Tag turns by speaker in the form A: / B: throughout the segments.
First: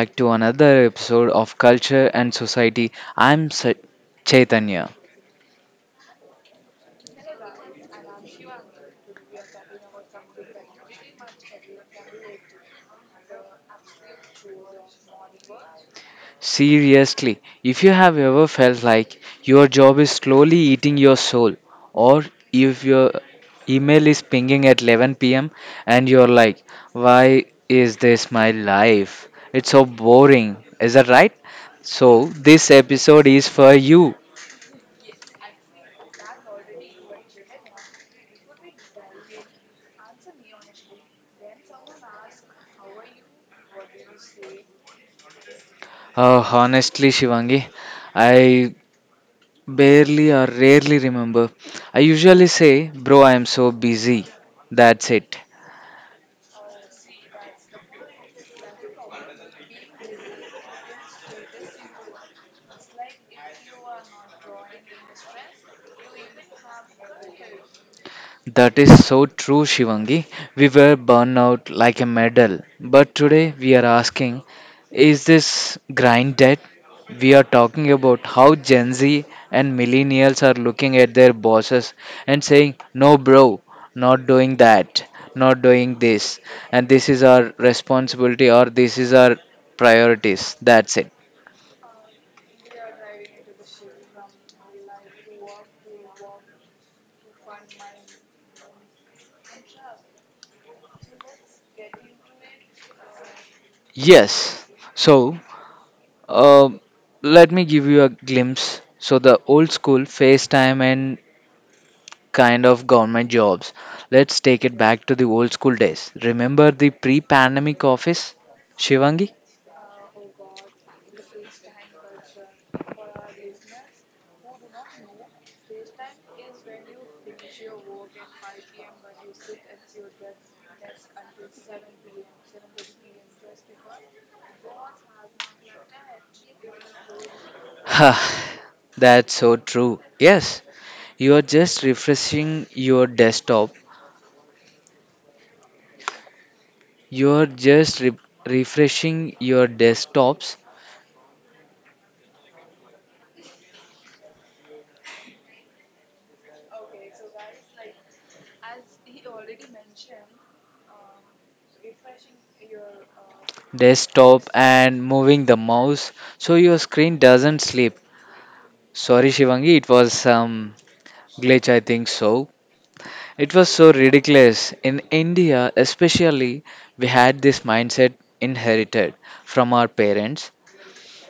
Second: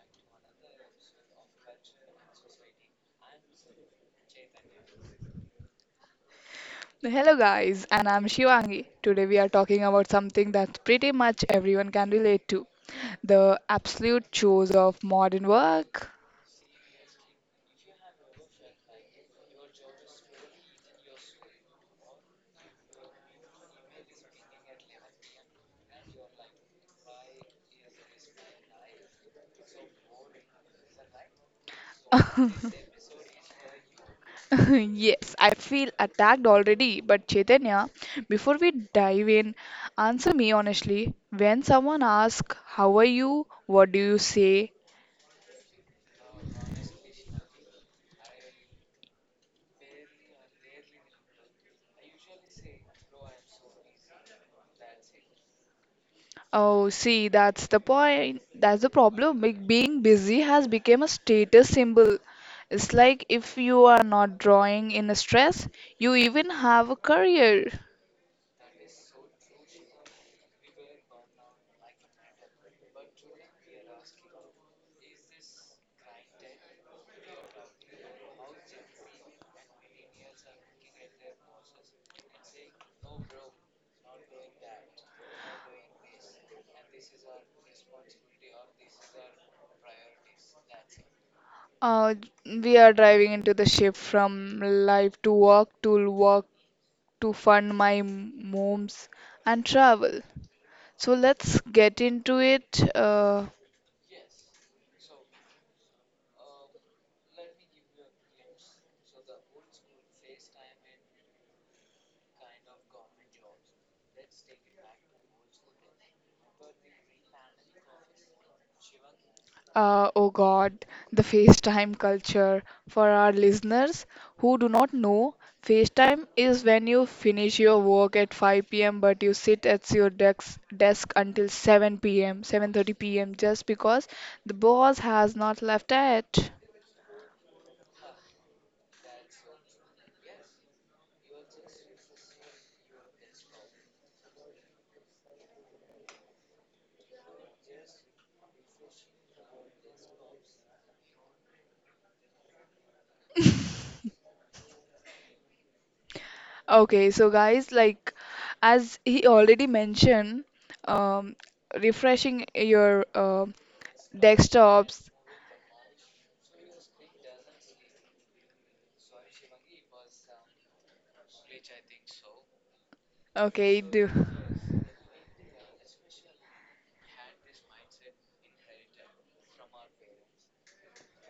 A: back to another episode of Culture and Society. Chaitanya.
B: Hello, guys, and I'm Shivangi. Today, we are talking about something that pretty much everyone can relate to the absolute chores of modern work.
A: Seriously, if you have ever felt like your job is slowly eating your soul, or if your email is pinging at 11 pm and you're like, why is this my life? It's so boring. Is that right? So, this episode is for you.
B: yes, I feel attacked already, but Chaitanya, before we dive in, answer me honestly. When someone asks, how are you? What do you say?
A: Honestly, Shivangi, I barely or rarely remember. I usually say, bro, I am so busy. That's it.
B: Oh, see, that's the point. That's the problem. Like being busy has become a status symbol. It's like if you are not drawing in stress, you even have a career.
A: That is so true, Shivangi. We were burned out like a medal. But today we are asking, is this grind dead? We are talking about how Gen Z and millennials are looking at their bosses and saying, no, bro, not doing that, not doing this. And this is our responsibility or this is our priorities. That's it.
B: Uh, we are driving into the shift from life to work to work to fund my moms and travel. So let's get into it.
A: Yes. So, uh, let me give you a glimpse. So, the old school FaceTime and kind of government jobs. Let's take it back to the old school days. Remember the pre pandemic office, Shivangi?
B: Oh God, the FaceTime culture. For our listeners who do not know, FaceTime is when you finish your work at 5 p.m. but you sit at your desk until 7 p.m., 7:30 p.m. just because the boss has not left yet.
A: Ha, that's so true. Yes, you are just refreshing your desktop. You are refreshing your desktops,
B: Okay, so guys, like as he already mentioned, um, refreshing your
A: desktop, and
B: desktops.
A: moving the mouse so your screen doesn't sleep. Sorry, Shivangi, it was some glitch, I think so. It was
B: Okay,
A: so
B: do.
A: ridiculous. In India, especially, we had this mindset inherited from our parents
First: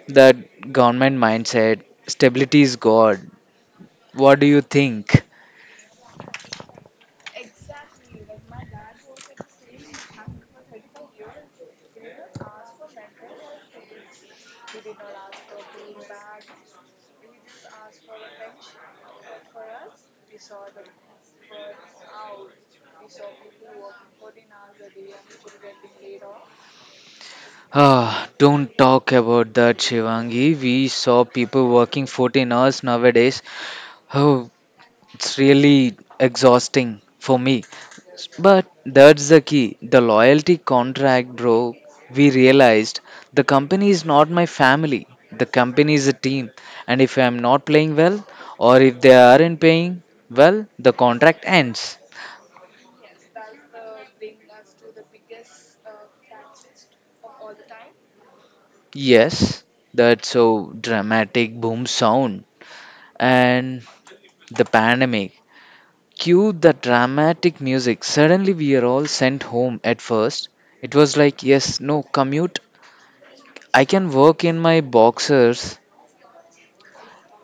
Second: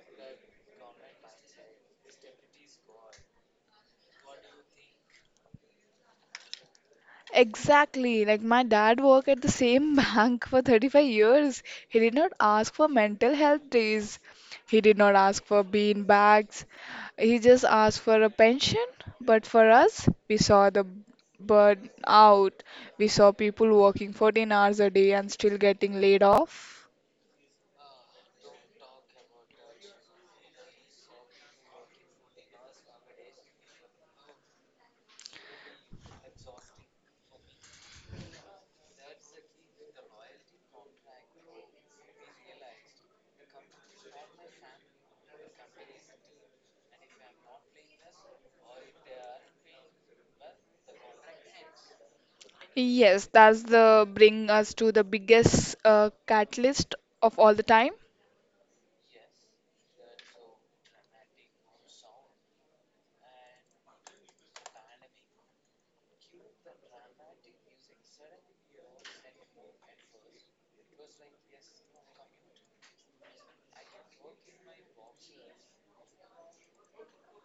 A: that government mindset, stability is God. What do you think?
B: Exactly. Like my dad worked at the same bank for 35 years. He did not ask for mental health days. He did not ask for bean bags. He just asked for a pension. But for us, we saw the burn out. We saw people working 14 hours a day and still getting laid off.
A: Ah, don't talk about that, Shivangi. We saw people working 14 hours nowadays. Oh, it's really exhausting for me. But that's the key the loyalty contract, bro. We realized the company is not my family, the company is a team. And if I'm not playing well, or if they aren't paying well, the contract ends.
B: Yes, that's the bring us to the biggest catalyst of all the time.
A: Yes, that's so dramatic boom sound. And the pandemic. Cue the dramatic music. Suddenly, we are all sent home at first. It was like, yes, no, commute I can work in my boxers.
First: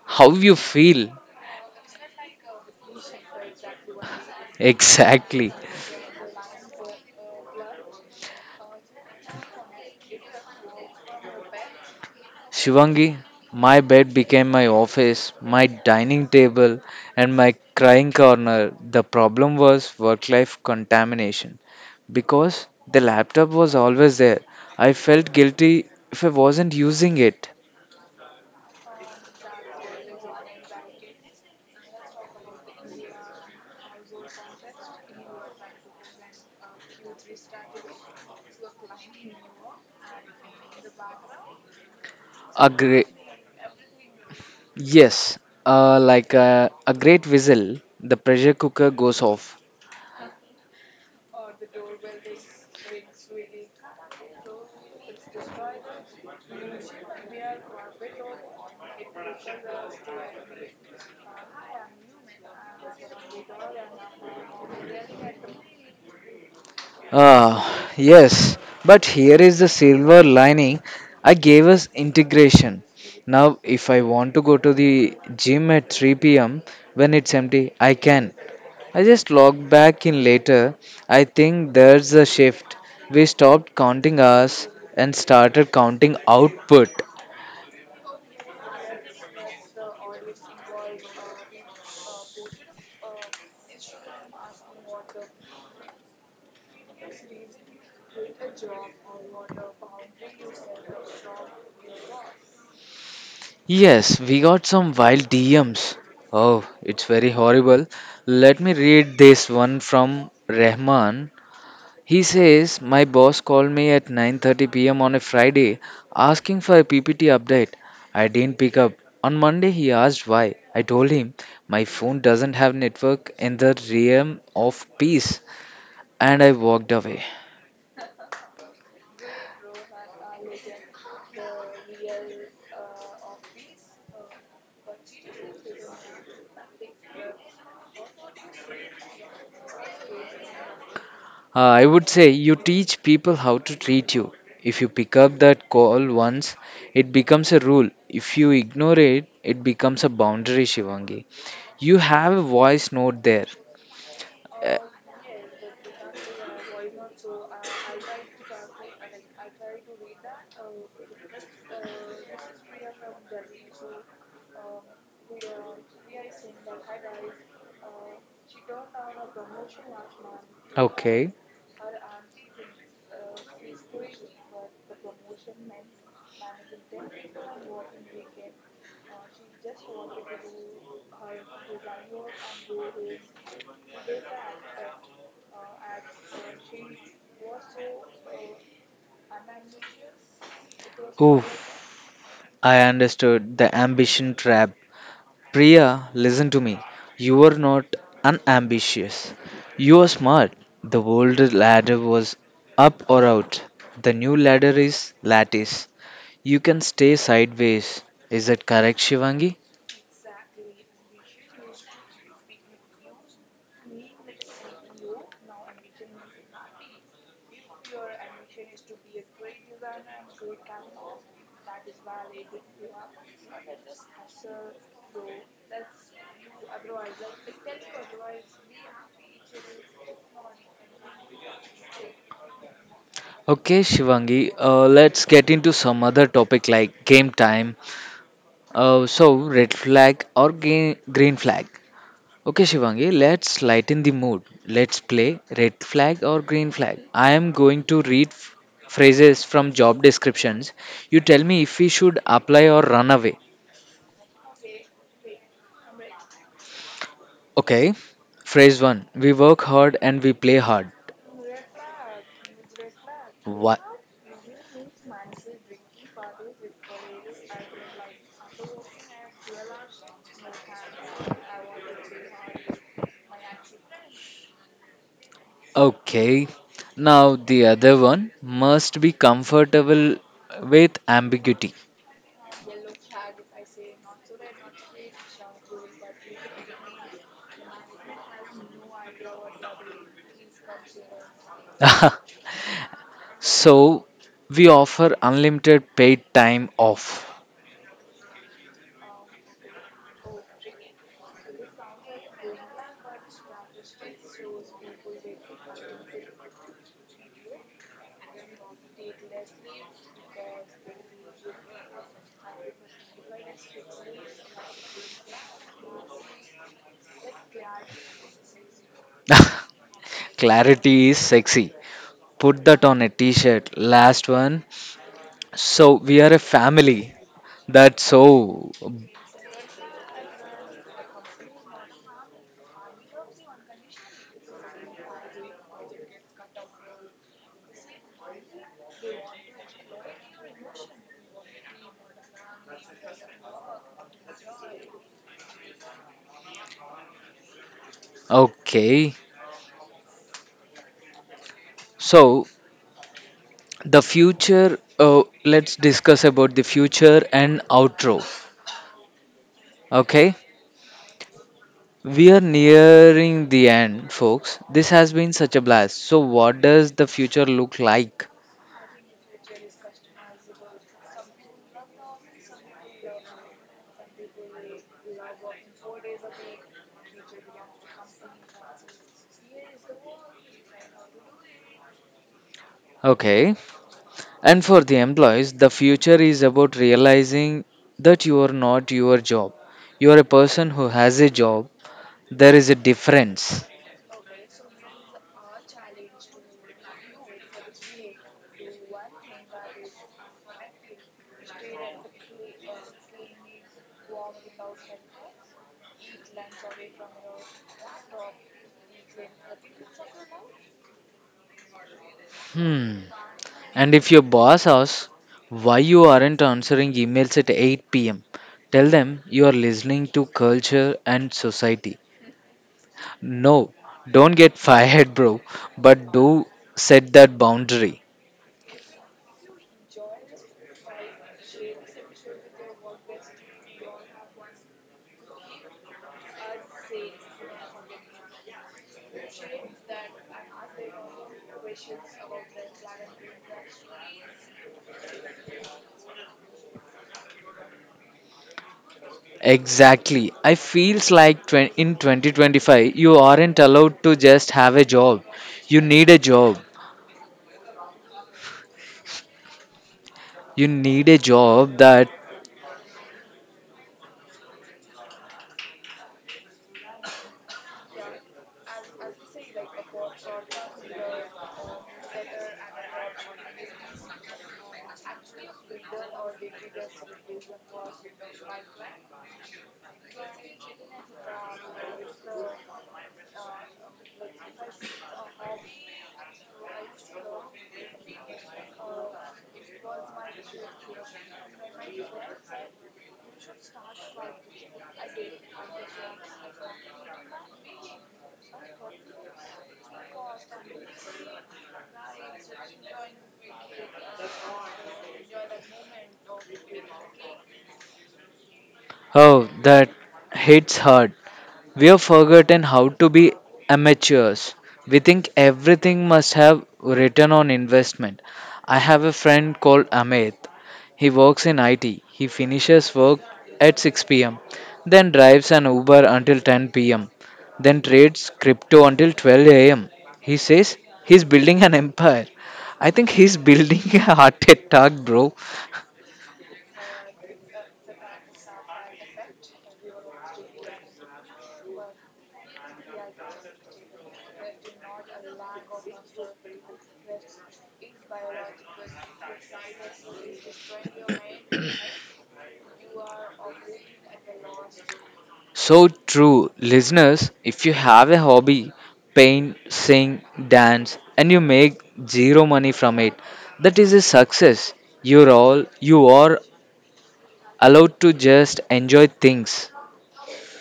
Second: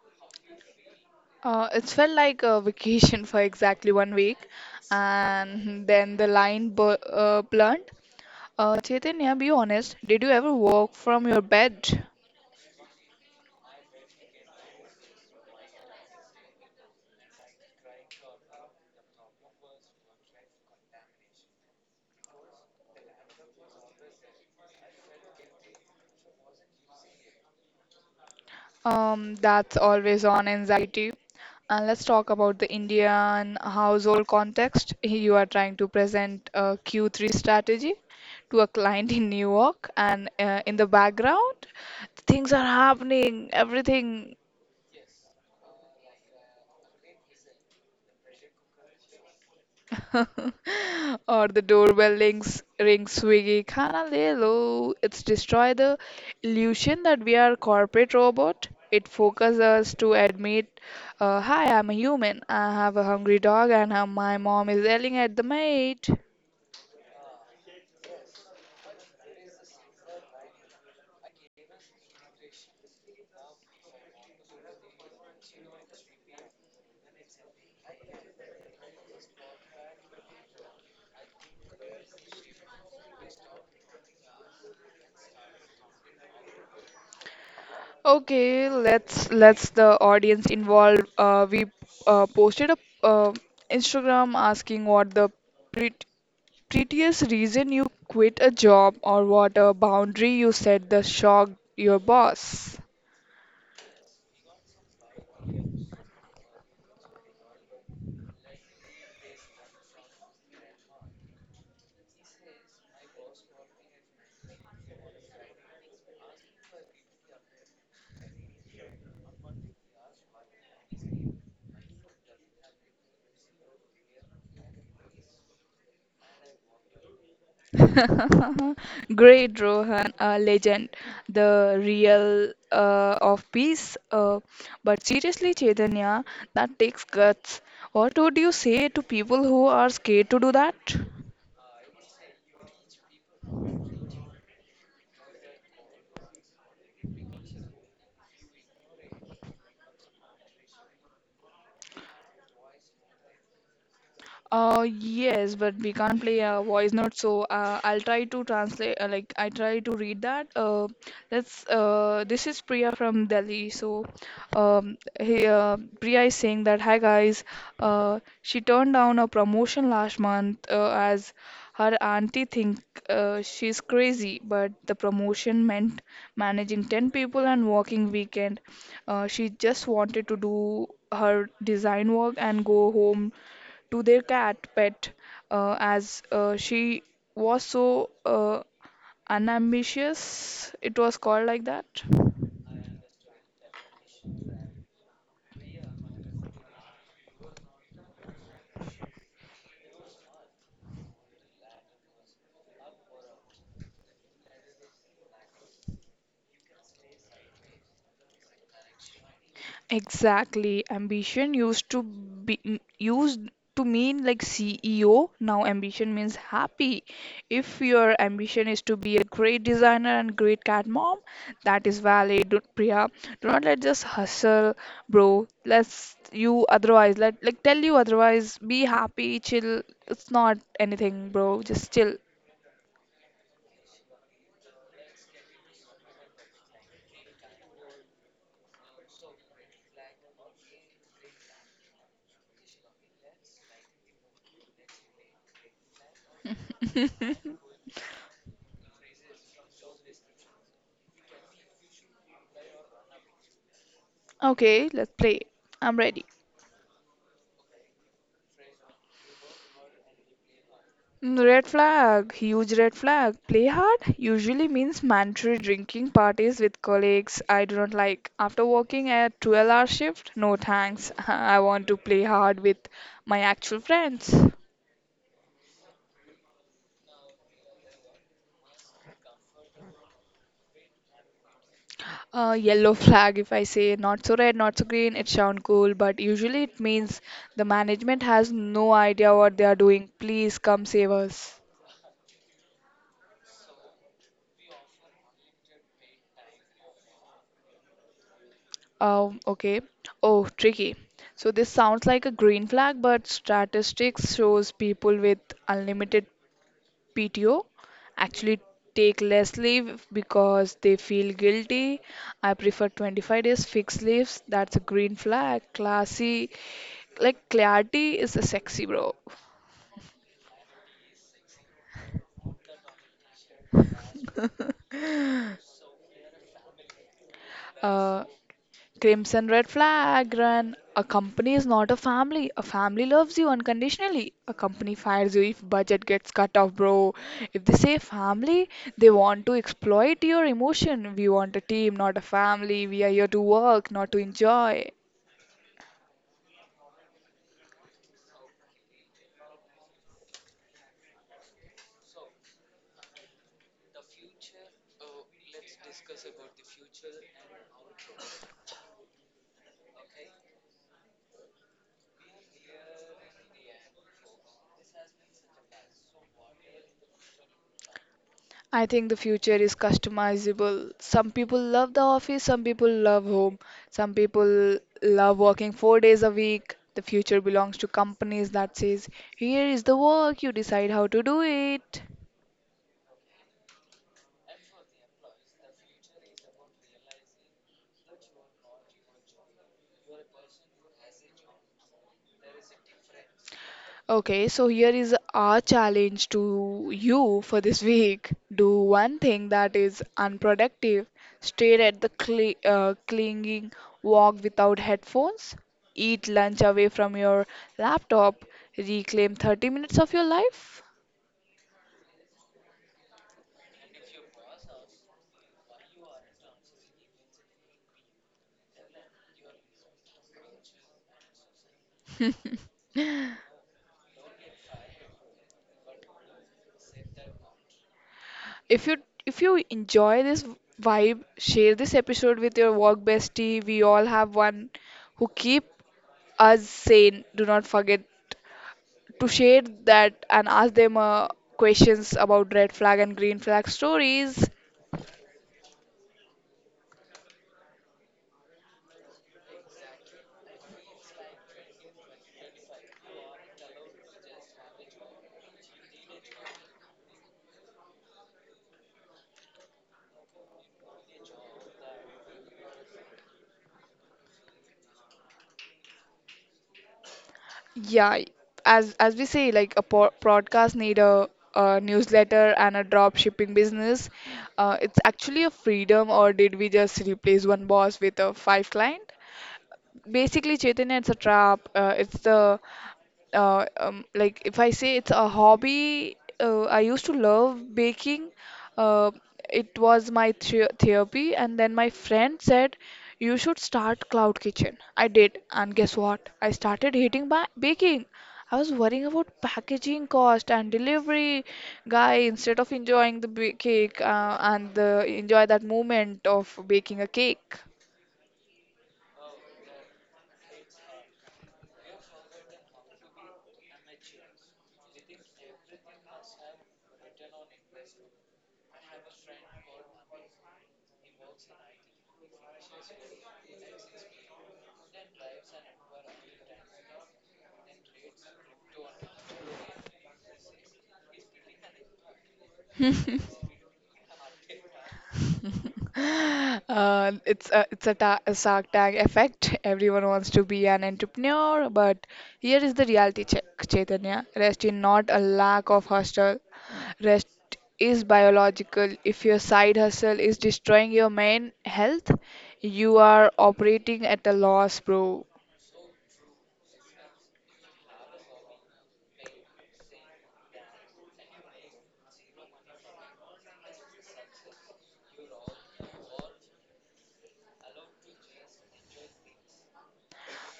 A: How you feel?
B: It felt like a vacation for exactly 1 week,
A: Exactly.
B: and then the line blurred. Chaitanya, be honest, did you ever work from your bed?
A: Shivangi, my bed became my office, my dining table, and my crying corner. The problem was work life contamination. Because the laptop was always there, I felt guilty if I wasn't using it.
B: That's always on anxiety. And let's talk about the Indian household context. You are trying to present a Q3 strategy to a client in New York, and in the background, things are
A: A great,
B: happening, everything.
A: yes, like a great whistle, the pressure cooker goes off.
B: Or the doorbell rings, swiggy, khana le lo. It's destroy the illusion that we are corporate robot. It focuses us to admit, hi, I'm a human. I have a hungry dog, and my mom is yelling at the maid.
A: Uh, yes, but here is the silver lining. I gave us integration. Now, if I want to go to the gym at 3 pm when it's empty, I can. I just log back in later. I think there's a shift. We stopped counting hours and started counting output.
B: Okay, let's the audience involved. We posted a uh, Instagram asking what the prettiest reason you quit a job or what a boundary you set that shocked your boss.
A: Yes, we got some wild DMs. Oh, it's very horrible. Let me read this one from Rahman. He says my boss called me at 9:30 p.m. on a Friday asking for a PPT update. I didn't pick up. On Monday he asked why. I told him my phone doesn't have network in the realm of peace and I walked away.
B: Great, Rohan, a legend, the real of peace. But seriously, Chaitanya, that takes guts. What would you say to people who are scared to do that?
A: I would say you teach people how to treat you. If you pick up that call once, it becomes a rule. If you ignore it, it becomes a boundary, Shivangi. You have a voice note there.
B: Yes, but we can't play a voice note, so I'll try to translate. Like I try to read that. Let's. This is Priya from Delhi. So, Priya is saying that hi guys. She turned down a promotion last month
A: Okay.
B: as her auntie think she's crazy, but the promotion meant managing 10 people and working weekend. She just wanted to do her design work and go home to their cat pet as she was so unambitious, it was called like that.
A: Oof, I understood the ambition trap. Priya, listen to me. You are not unambitious. You are smart. The old ladder was up or out. The new ladder is lattice. You can stay sideways. Is that correct, Shivangi?
B: Exactly. Ambition used to be used to mean like CEO. Now ambition means happy. If your ambition is to be a great designer and great cat mom, that is valid, Priya. Do not let just hustle, bro. Let's you otherwise let like tell you otherwise. Be happy, chill. It's not anything, bro. Just chill.
A: Okay, Shivangi, let's get into some other topic like game time. So, red flag or game, green flag? Okay, Shivangi, let's lighten the mood. Let's play red flag or green flag. I am going to phrases from job descriptions. You tell me if we should apply or run away.
B: Okay, let's play. I'm ready.
A: Okay. Phrase 1, we work hard and we play hard.
B: Mm, red flag, huge red flag. Play
A: What?
B: hard usually means mandatory drinking parties with colleagues. I do not like. After working a 12-hour shift, no thanks. I want to play hard with my actual friends.
A: Okay. Now, the other one must be comfortable with ambiguity.
B: Yellow flag, if I say not so red, not so green, it sounds cool, but usually it means the management has no idea what they are doing. Please come save us.
A: So we offer unlimited paid time off.
B: Oh, okay. Oh, tricky. So this sounds like a green flag, but statistics shows people with unlimited PTO actually take less leave because they feel guilty. I prefer 25 days fixed leaves. That's a green flag. Classy, like clarity is a sexy, bro.
A: Clarity is sexy. Put that on a t-shirt. Last one. So we are a family. That's
B: Uh,
A: so
B: Crimson red flag, run. A company is not a family. A family loves you unconditionally. A company fires you if budget gets cut off, bro. If they say family, they want to exploit your emotion. We want a team, not a family. We are here to work, not to enjoy.
A: okay. So the future. Let's discuss about the future and outro. Okay. We are nearing the end, folks. This has been such a blast. So, what does the future look like?
B: I think the future is customizable. Some people love the office, some people love home, some people love working 4 days a week. The future belongs to companies that says, here is the work, you decide how to do it.
A: Okay. And for the employees, the future is about realizing that you are not your job. You are a person who has a job. There is a difference.
B: Okay, so here is our challenge to you for this week. Do one thing that is unproductive. Stare at the clinging walk without headphones. Eat lunch away from your laptop. Reclaim 30 minutes of your life.
A: Hmm. And if your boss asks why you aren't answering emails at 8 pm, tell them you are listening to culture and society. No, don't get fired, bro, but do set that boundary.
B: If you if you enjoy this vibe, share this episode with your work bestie. We all have one who keep us sane. Do not forget to share that and ask them questions about red flag and green flag stories.
A: Exactly. I feels like in 2025 you aren't allowed to just have a job. You need a job. You need a job that
B: Yeah, as we say, like a podcast need a newsletter and a drop shipping business. It's actually a freedom, or did we just replace one boss with a five client? Basically, Chaitanya, it's a trap. It's the Like if I say it's a hobby, I used to love baking. Uh, it was my therapy, and then my friend said, "You should start cloud kitchen." I did, and guess what? I started hating baking. I was worrying about packaging cost and delivery guy instead of enjoying the cake and the enjoy that moment of baking a cake.
A: oh that hits hard. We have forgotten how to be amateurs. We think everything must have return on investment. I have a friend called Amit. He works in IT. He finishes work at 6 pm, then drives an Uber until 10 pm, then trades crypto until 12 am. He says he's building an empire. I think he's building a heart attack, bro.
B: It's a shark tag effect. Everyone wants to be an entrepreneur, but here is the reality check, Chaitanya. Rest is not a lack of hustle. Rest is biological. If your side hustle is destroying your main health, you are operating at a loss, bro.
A: So true. Listeners, if you have a hobby, paint, sing, dance, and you make zero money from it, that is a success. You're all you are allowed to just enjoy things.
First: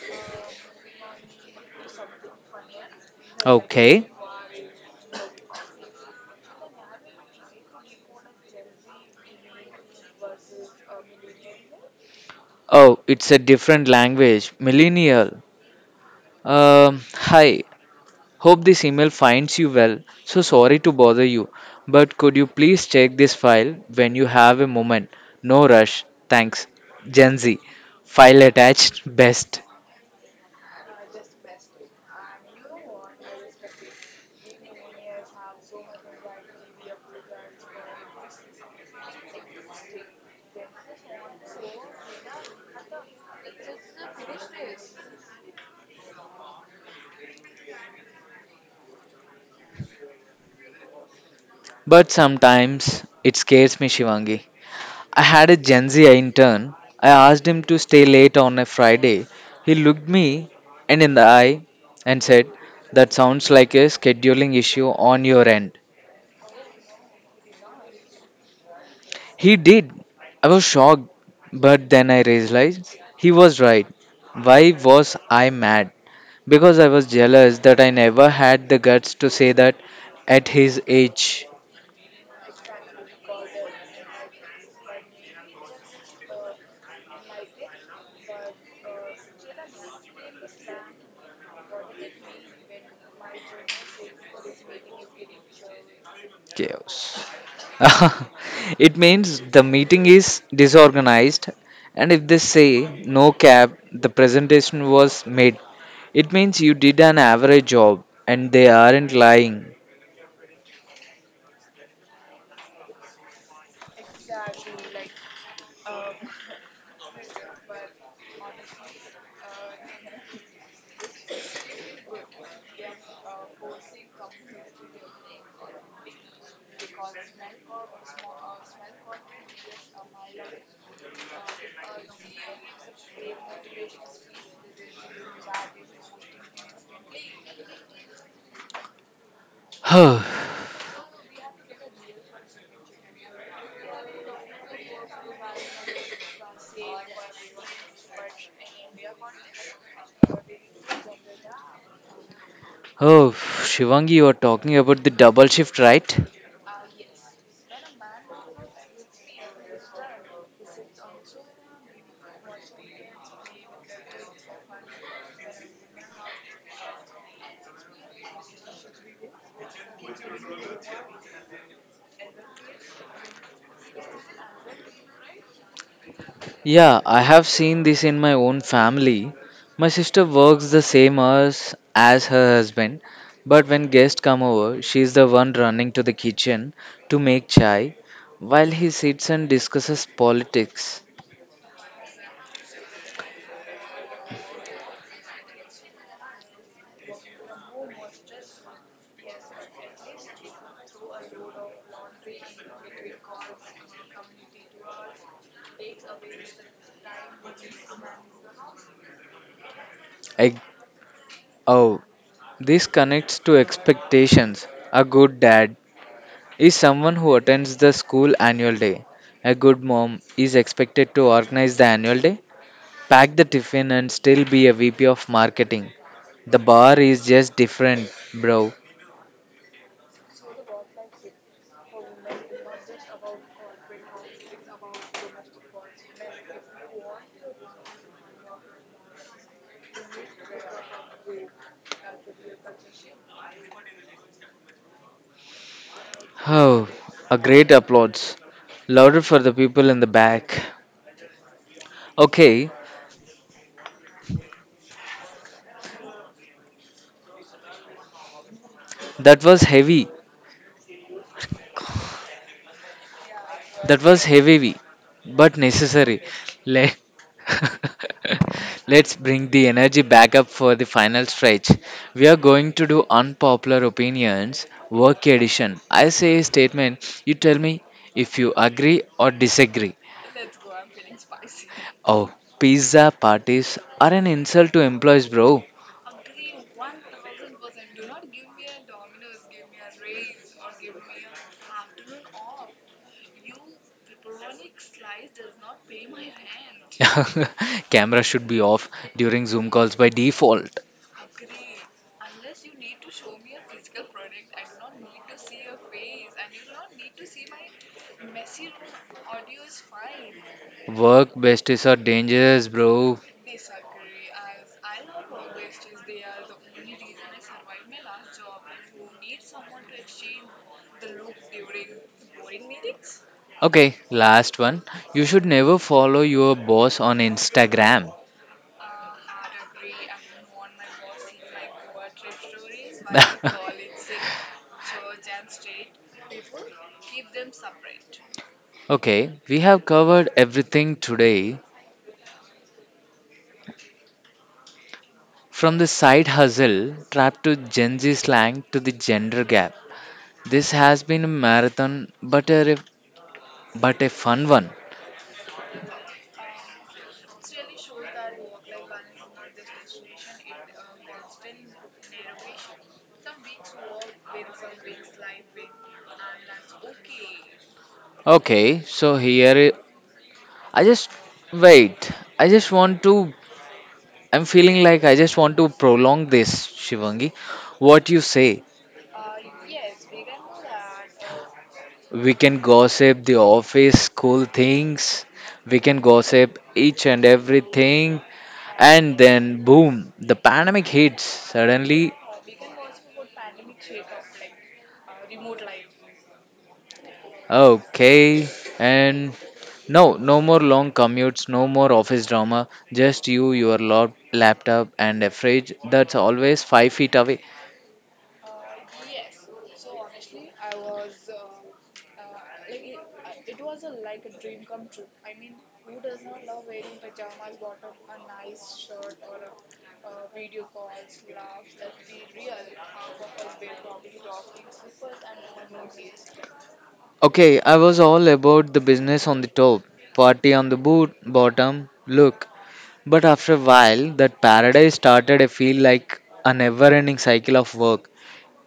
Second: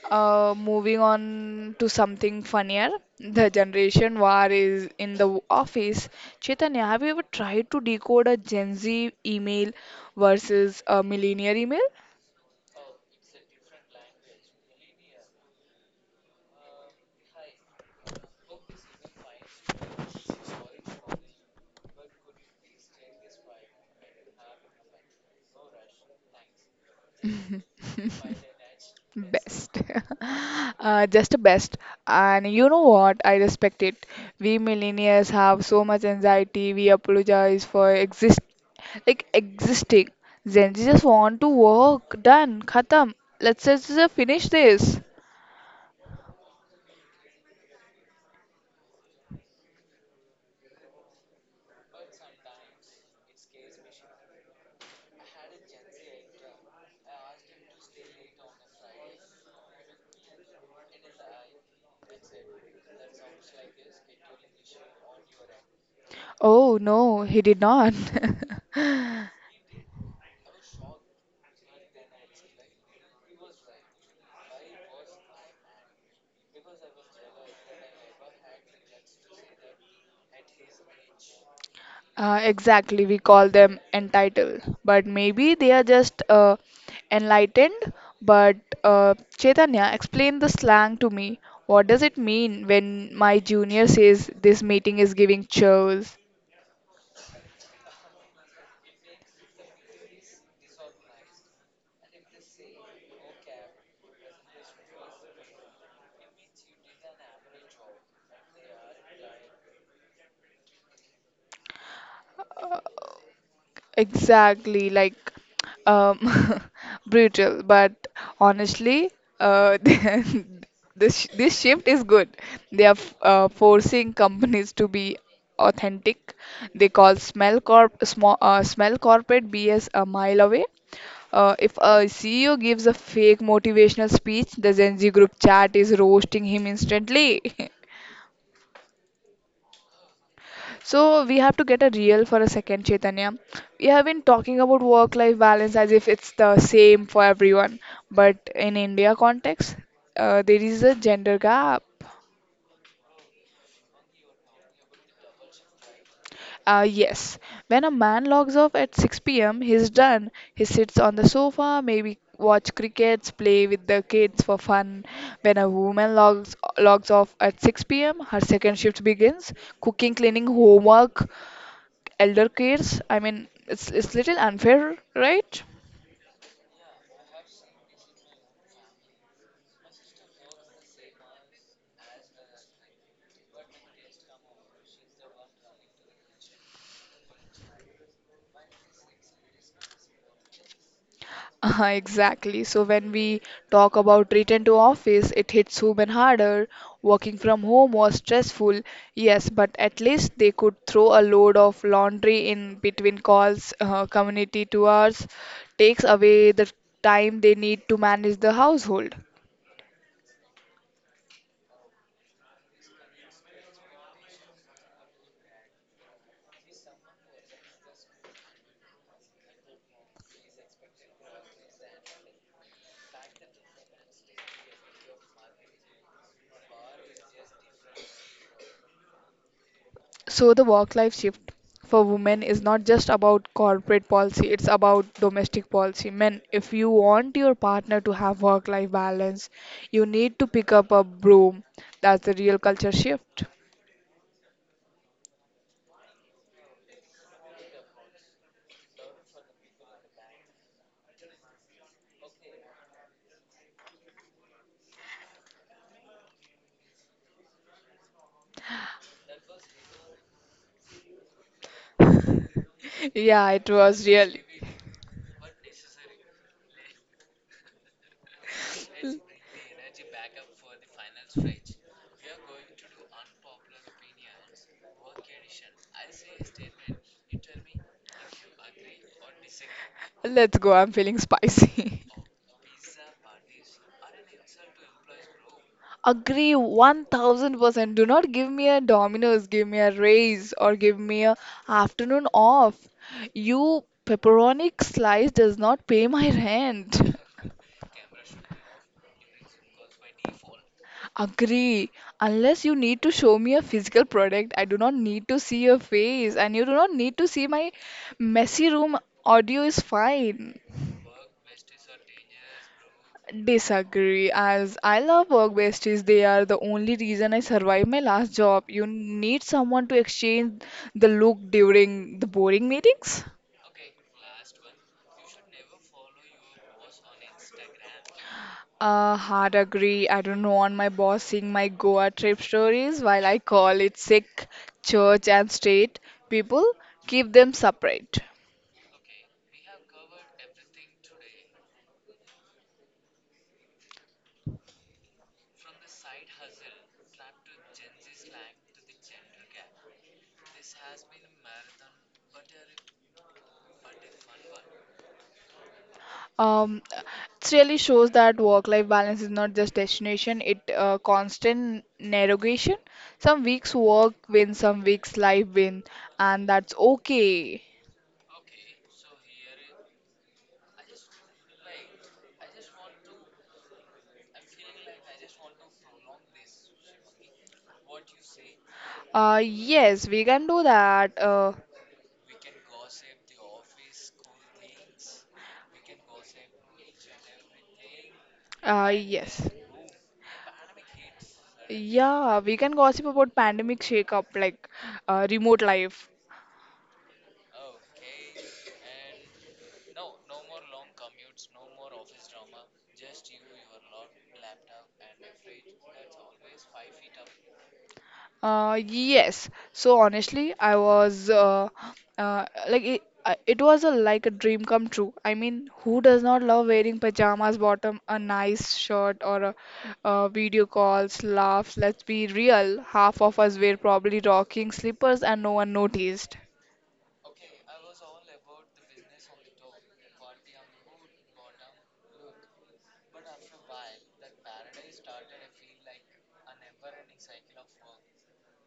B: Moving on to something funnier, the
A: Okay.
B: generation war is in the office. Chaitanya, have you ever tried to decode a Gen Z email versus a millennial email?
A: Oh, it's a different language. Millennial. Hi. Hope this email finds you well. So sorry to bother you, but could you please check this file when you have a moment? No rush. Thanks. Gen Z. File attached. Best.
B: Best. Just best. And you know what? I respect it. We millennials have so much anxiety. We apologize for exist like existing. Gen Z just want to work. Done. Khatam. Let's just finish this.
A: But sometimes it scares me, Shivangi. I had a Gen Z intern. I asked him to stay late on a Friday. He looked me and in the eye and said, that sounds like a scheduling issue on your end.
B: Oh, no, he did not.
A: He did. I was shocked, but then I realized he was right. Why was I mad? Because I was jealous that I never had the guts to say that at his age.
B: Exactly, we call them entitled, but maybe they are just enlightened. But Chaitanya, explain the slang to me. What does it mean when my junior says this meeting is giving chills?
A: Chaos. It means the meeting is disorganized, and if they say no cab, the presentation was made. It means you did an average job, and they aren't lying.
B: Exactly, like um, brutal, but honestly, uh, this shift is good. They are forcing companies to be authentic. They call smell corporate BS a mile away. If a CEO gives a fake motivational speech, the Gen Z group chat is roasting him instantly.
A: Oh,
B: So we have to get a real for a second, Chaitanya. We have been talking about work-life balance as if it's the same for everyone, but in India context, there is a gender gap.
A: Shivangi, you are talking about the double shift, right?
B: Yes, when a man logs off at 6 p.m., he's done. He sits on the sofa, maybe watch crickets, play with the kids for fun. When a woman logs off at 6 p.m., her second shift begins: cooking, cleaning, homework, elder cares. I mean, it's little unfair, right?
A: Yeah, I have seen this in my own family. My sister works the same hours as her husband, but when guests come over, she is the one running to the kitchen to make chai while he sits and discusses politics.
B: Exactly. So when we talk about return to office, it hits women harder. Working from home was stressful, yes, but at least they could throw a load of laundry in between calls. Community tours takes away the time they need to manage the household.
A: Ex- oh, this connects to expectations. A good dad is someone who attends the school annual day. A good mom is expected to organize the annual day, pack the tiffin and still be a VP of marketing. The bar is just different, bro.
B: So, the work life shift for women is not just about corporate policy, it's about domestic policy. Men, if you want your partner to have work life balance, you need to pick up a broom. That's the real culture shift.
A: Oh, a great applause. Louder for the people in the back. Okay, that was heavy.
B: Yeah, it
A: That
B: was
A: was
B: really.
A: heavy, but necessary. Let let's bring the energy back up for the final stretch. We are going to do unpopular opinions, work edition. I say a statement, you tell me if you agree or disagree.
B: Let's go, I'm feeling spicy.
A: Oh, pizza parties are an insult to employees, bro.
B: Agree 1000%. Do not give me a Domino's, give me a raise, or give me a afternoon off. You pepperonic slice does not pay my rent.
A: Camera should be off during Zoom calls by default.
B: Agree. Unless you need to show me a physical product, I do not need to see your face and you do not need to see my messy room. Audio is fine.
A: Work besties are dangerous, bro.
B: Disagree, as I love work besties. They are the only reason I survived my last job. You need someone to exchange the look during the boring meetings.
A: Okay, last one. You should never follow your boss on Instagram.
B: Hard agree. I don't want my boss seeing my Goa trip stories while I call it sick, church, and state. People keep them separate.
A: Okay, we have covered everything today from the side hustle trap to Gen Z slang to the gender gap. This has been a marathon but but a fun one.
B: Um, it really shows that work-life balance is not just destination, it constant navigation. Some weeks work win, some weeks life win, and that's okay.
A: Okay, so here I just wait. I just want to I'm feeling like I just want to prolong this, Shivangi. What you say?
B: Yes, we can do that.
A: We can gossip the office, school things. We can gossip each and everything. And
B: Yes.
A: then, boom, the pandemic hits. Suddenly,
B: Yeah, we can gossip about pandemic shakeup, like remote life.
A: okay. And no, no more long commutes, no more office drama. Just you, your laptop, and a fridge that's always 5 feet away.
B: Yes. So honestly, I was like it, I- it was a, like a dream come true. I mean, who does not love wearing pajamas, bottom, a nice shirt, or video calls, laughs? Let's be real. Half of us were probably rocking slippers and no one noticed.
A: Okay, I was all about the business on the top, party on the boot, bottom, look. But after a while, that paradise started to feel like a never ending cycle of work.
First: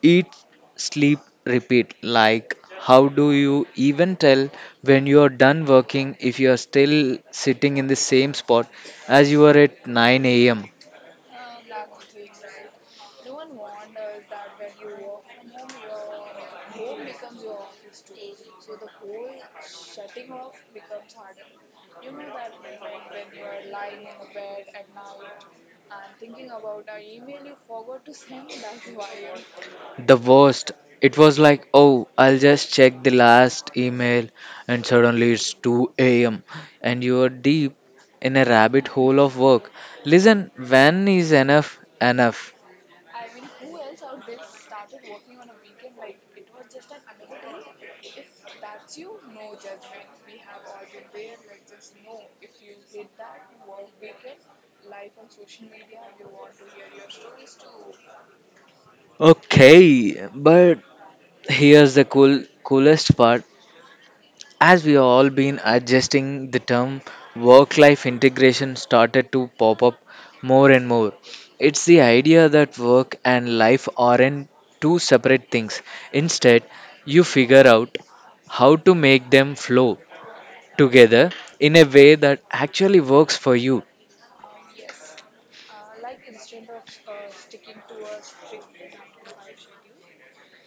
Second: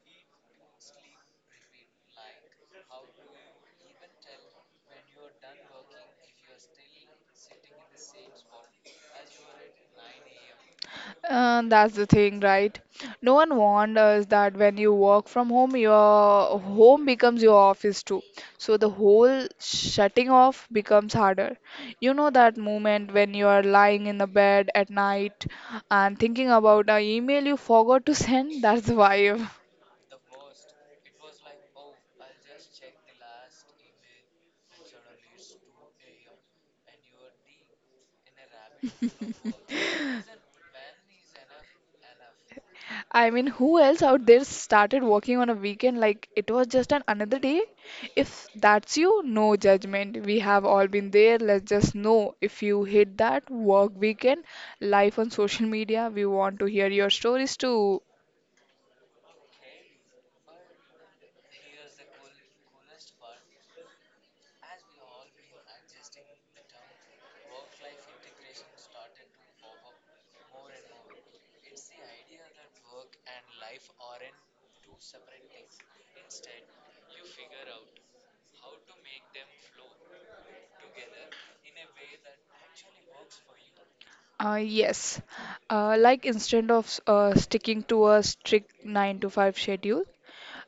A: Eat, sleep, repeat. Like, how do you even tell when you are done working if you are still sitting in the same spot as you were at 9 am?
B: That's the thing, right? No one wonders that when you work from home, your home becomes your office too. So the whole shutting off becomes harder. You know that moment when you are lying in the bed at night and thinking about a email you forgot to send? That's the vibe.
A: The worst. It was like, oh, I'll just check the last email, and suddenly it's 2 a.m. and you are deep in a rabbit hole of work. Listen, when is enough enough?
B: I mean, who else out there started working on a weekend like it was just an another day? If that's you, no judgment. We have all been there. Let's just know if you hit that work weekend life on social media. We want to hear your stories too.
A: Okay, but here's the coolest part. As we all been adjusting, the term work life integration started to pop up more and more. It's the idea that work and life aren't two separate things. Instead, you figure out how to make them flow together in a way that actually works for you.
B: Uh, yes, like instead of sticking to a strict 9 to 5 schedule,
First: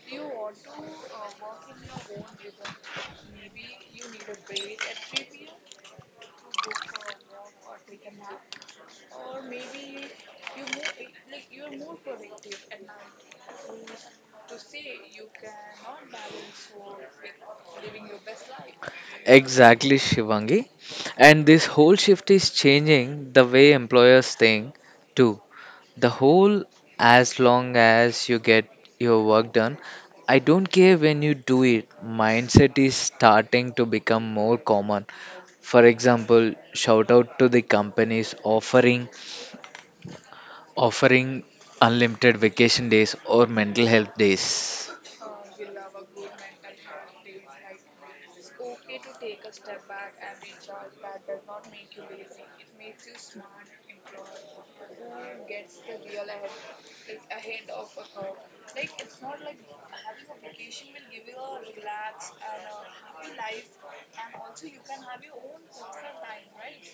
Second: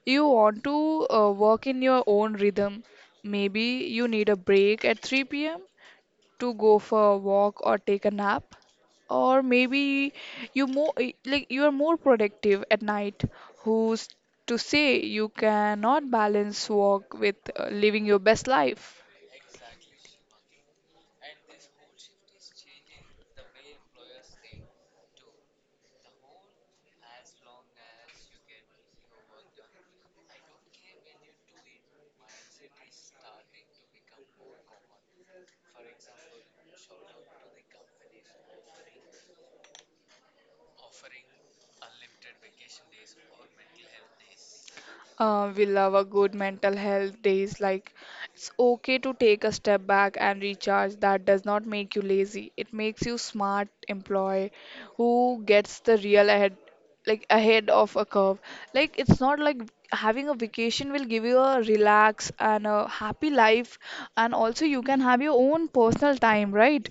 B: you want to work in your own rhythm. Maybe you need a break at 3 p.m. to go for a walk or take a nap, or maybe you more you are more productive at night. Who's to say you cannot balance work with living your best life?
A: Exactly, Shivangi. And this whole shift is changing the way employers think too. The whole, as long as you get your work done, I don't care when you do it, mindset is starting to become more common. For example, shout out to the companies offering unlimited vacation days or mental health days.
B: We love a good mental health days. Like, it's okay to take a step back and recharge. That does not make you lazy. It makes you smart employee who gets the real ahead, like ahead of a curve. Like, it's not like having a vacation will give you a relax and a happy life, and also you can have your own personal time, right?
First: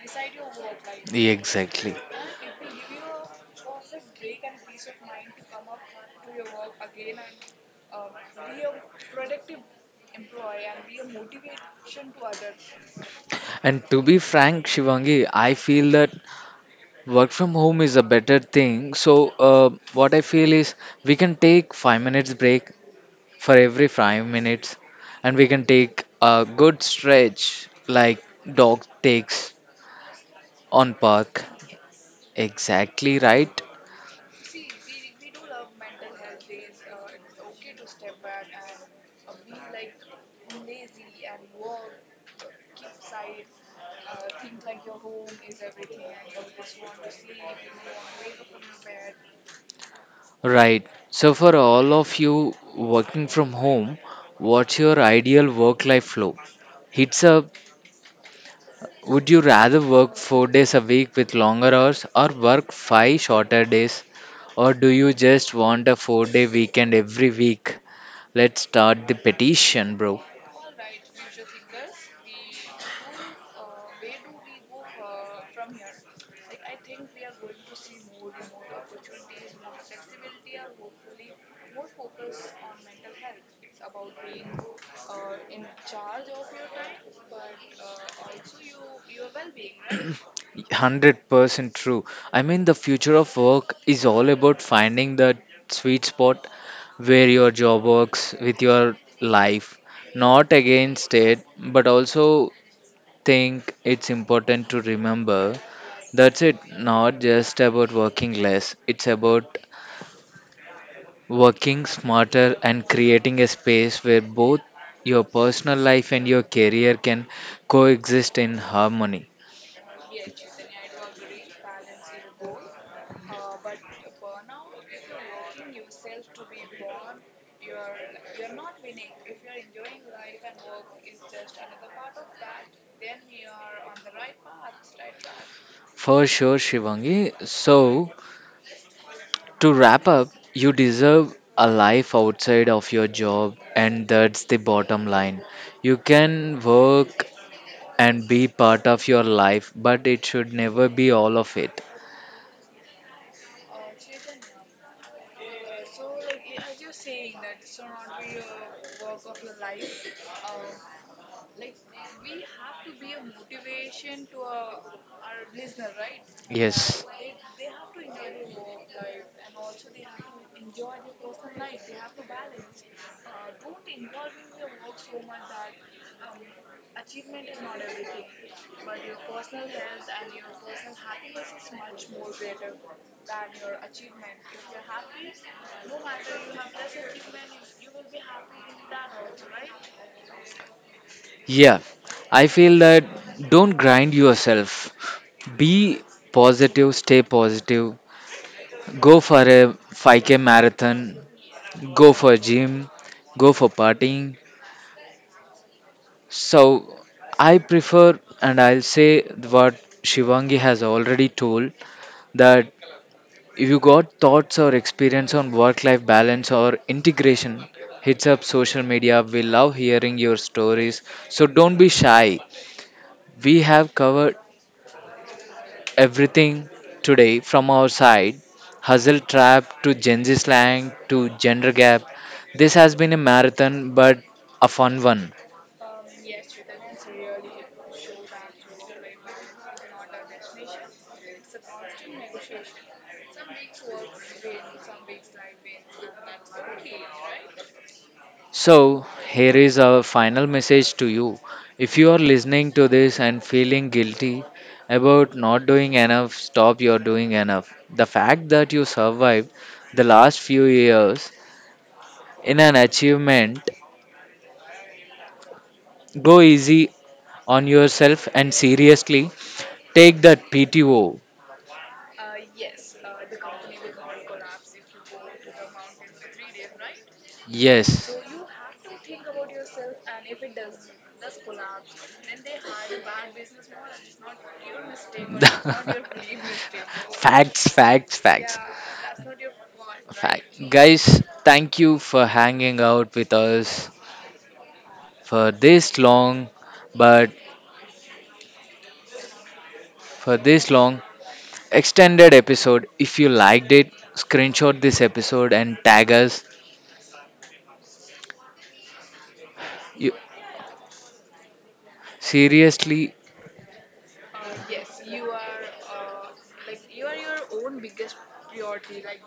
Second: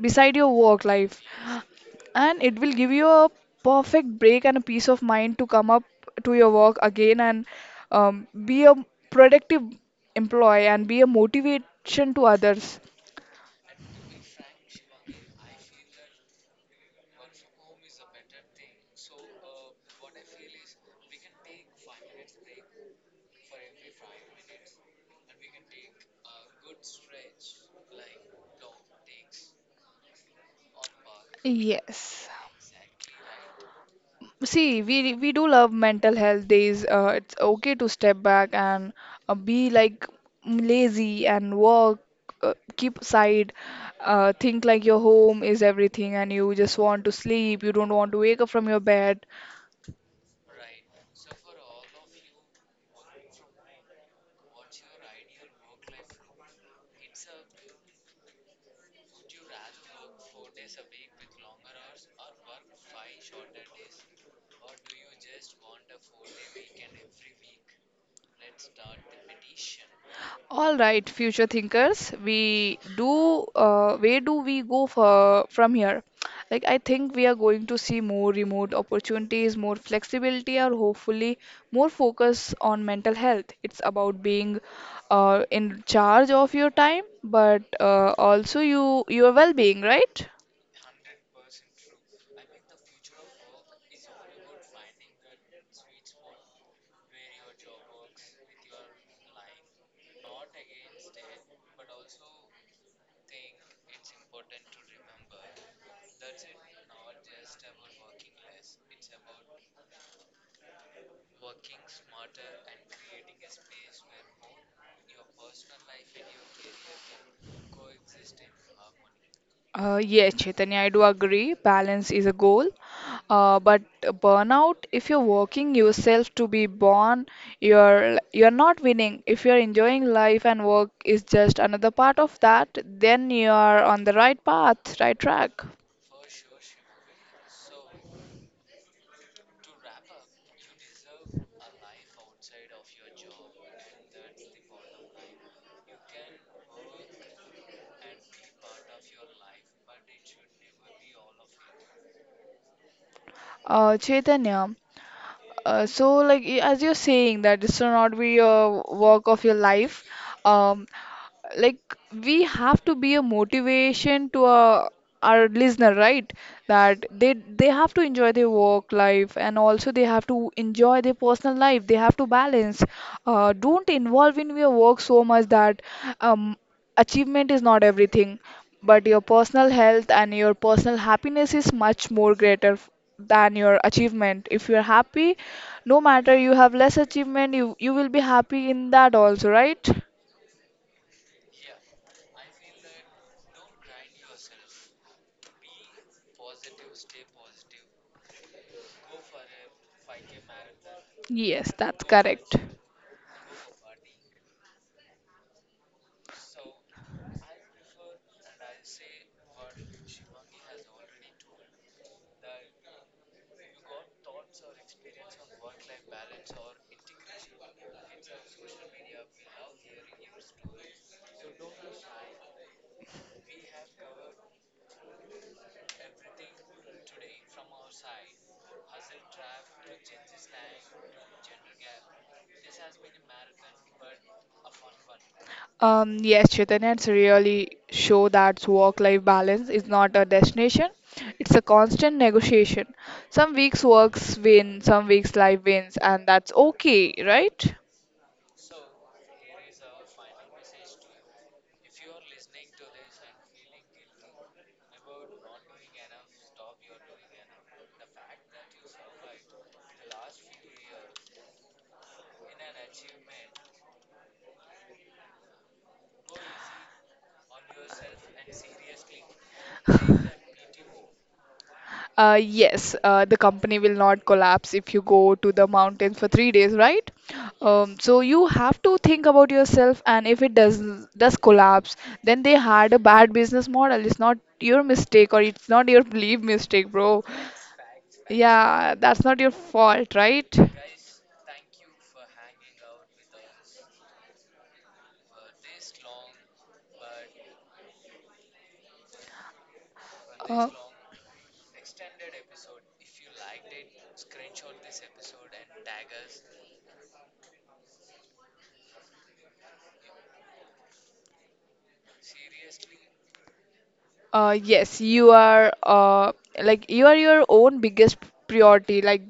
B: Beside your work life,
A: Exactly.
B: and it will give you a perfect break and a peace of mind to come up to your work again and be a productive employee and be a motivation to others.
A: And to be frank, Shivangi, I feel that work from home is a better thing. So, what I feel is we can take 5 minutes break for every 5 minutes, and we can take a good stretch like dog takes on park.
B: Yes.
A: Exactly right.
B: See, we do love mental health days. It's okay to step back and be like lazy and work, keep side, think like your home is everything and you just want to sleep. You don't want to wake up from your bed.
A: Right. So, for all of you working from home, what's your ideal work life flow? Hits up. Would you rather work 4 days a week with longer hours or work five shorter days? Or do you just want a 4 day weekend every week? Let's start the petition, bro.
B: All right, future thinkers, we do, where do we go for, from here? Like, I think we are going to see more remote opportunities, more flexibility, or hopefully more focus on mental health. It's about being in charge of your time, but also your well-being, right?
A: 100% true. I mean, the future of work is all about finding that sweet spot where your job works with your life, not against it, but also think it's important to remember that's it, not just about working less, it's about working smarter and creating a space where both your personal life and your career can coexist in harmony.
B: Yes, Chaitanya, I do agree. Balance is a goal. But burnout, if you're working yourself to be born, you're not winning. If you're enjoying life and work is just another part of that, then you are on the right path, right track.
A: For sure, Shivangi. So, to wrap up, you deserve a life outside of your job, and that's the bottom line. You can work and be part of your life, but it should never be all of it.
B: Uh, Chaitanya, so, as you're saying that this should not be a work of your life, um, like we have to be a motivation to our listener, right? That
A: Yes.
B: they have to enjoy their work life and also they have to enjoy their personal life. They have to balance. Don't involve in your work so much that um, achievement is not everything, but your personal health and your personal happiness is much more greater than your achievement. If you're happy, no matter you have less achievement, you will be happy in that also, right?
A: Yeah, I feel that don't grind yourself. Be positive, stay positive, go for a 5K marathon,
B: Yes, that's
A: go for
B: correct.
A: gym, go for partying. So I prefer, and I'll say what Shivangi has already told that if you got thoughts or experience on work life balance or integration, hits up social media. We love hearing your stories. So don't be shy. We have covered everything today from our side hustle trap to Gen Z slang to gender gap. This has been a marathon but a fun one.
B: Yes, Chaitanya, it's really show that work-life balance is not a destination. It's a constant negotiation. Some weeks works win, some weeks life wins, and that's okay, right?
A: So, here is our final message to you. If you are listening to this and feeling guilty about not doing enough, stop. You're doing enough. The fact that you survived the last few years in an achievement, go easy on yourself and seriously take that PTO.
B: Yes, the company will not collapse if you go to the mountains for 3 days, right?
A: Yes.
B: So you have to think about yourself, and if it does collapse, then they had a bad business model. It's not your mistake or it's not your belief mistake, bro.
A: Facts, facts, facts.
B: Yeah, that's not your fault, right?
A: Fact. Guys, thank you for hanging out with us for this long, but for
B: Uh,
A: this long extended episode. If you liked it, screenshot this episode and tag us. You, seriously,
B: Yes, you are you are your own biggest priority. Like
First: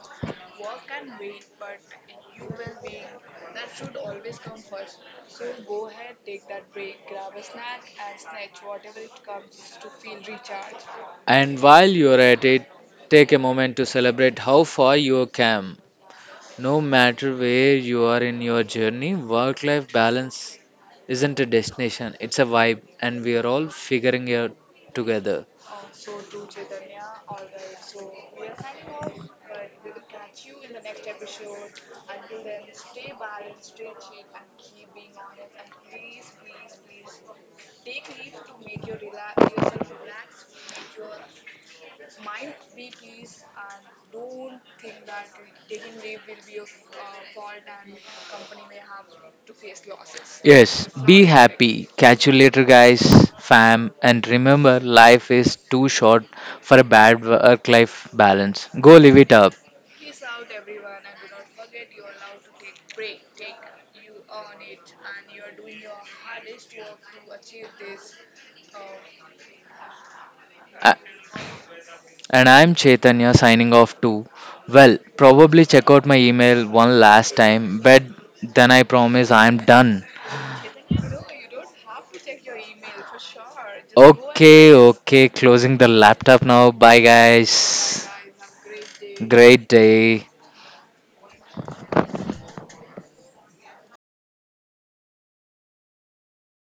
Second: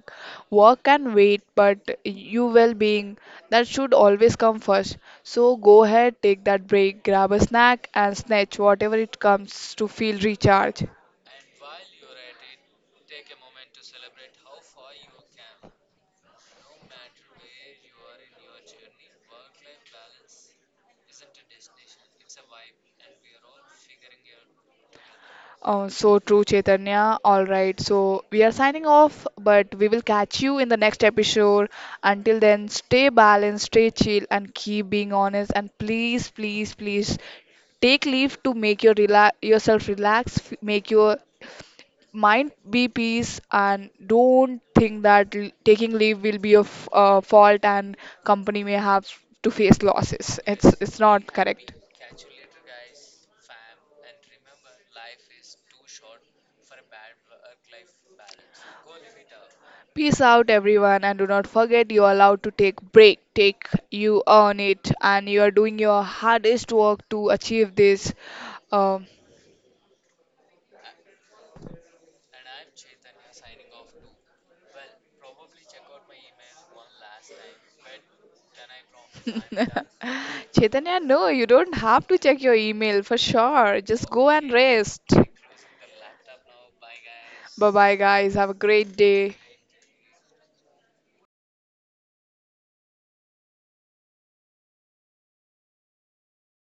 B: work can wait, but you well-being, that should always come first. So go ahead, take that break, grab a snack, and snatch whatever it comes to feel recharge.
A: and while you're at it, take a moment to celebrate how far you came. No matter where you are in your journey, work life balance isn't a destination, it's a vibe, and we are all figuring it out together.
B: Oh, so true, Chaitanya. All right, so we are signing off, but we will catch you in the next episode. Until then, stay balanced, stay chill, and keep being honest. And please, please, please take leave to make your yourself relax, make your mind be peace, and don't think that taking leave will be your fault and company may have to face losses. It's
A: Yes,
B: it's not
A: be
B: correct.
A: happy. Catch you later, guys, fam. And remember, life is too short for a bad work life balance. Go live it up.
B: Peace out, everyone, and do not forget you are allowed to take break. Take you earn it, and you are doing your hardest work to achieve this. Um,
A: A- And I'm Chaitanya signing off too. Well, probably check out my email one last time, but then I promise I'm done.
B: Chaitanya, no, you don't have to check your email for sure. Just go and
A: Okay,
B: rest.
A: okay, closing the laptop now. Bye, bye,
B: Bye bye,
A: guys. Guys.
B: guys. Have a great
A: A great day.
B: day.
A: Great day.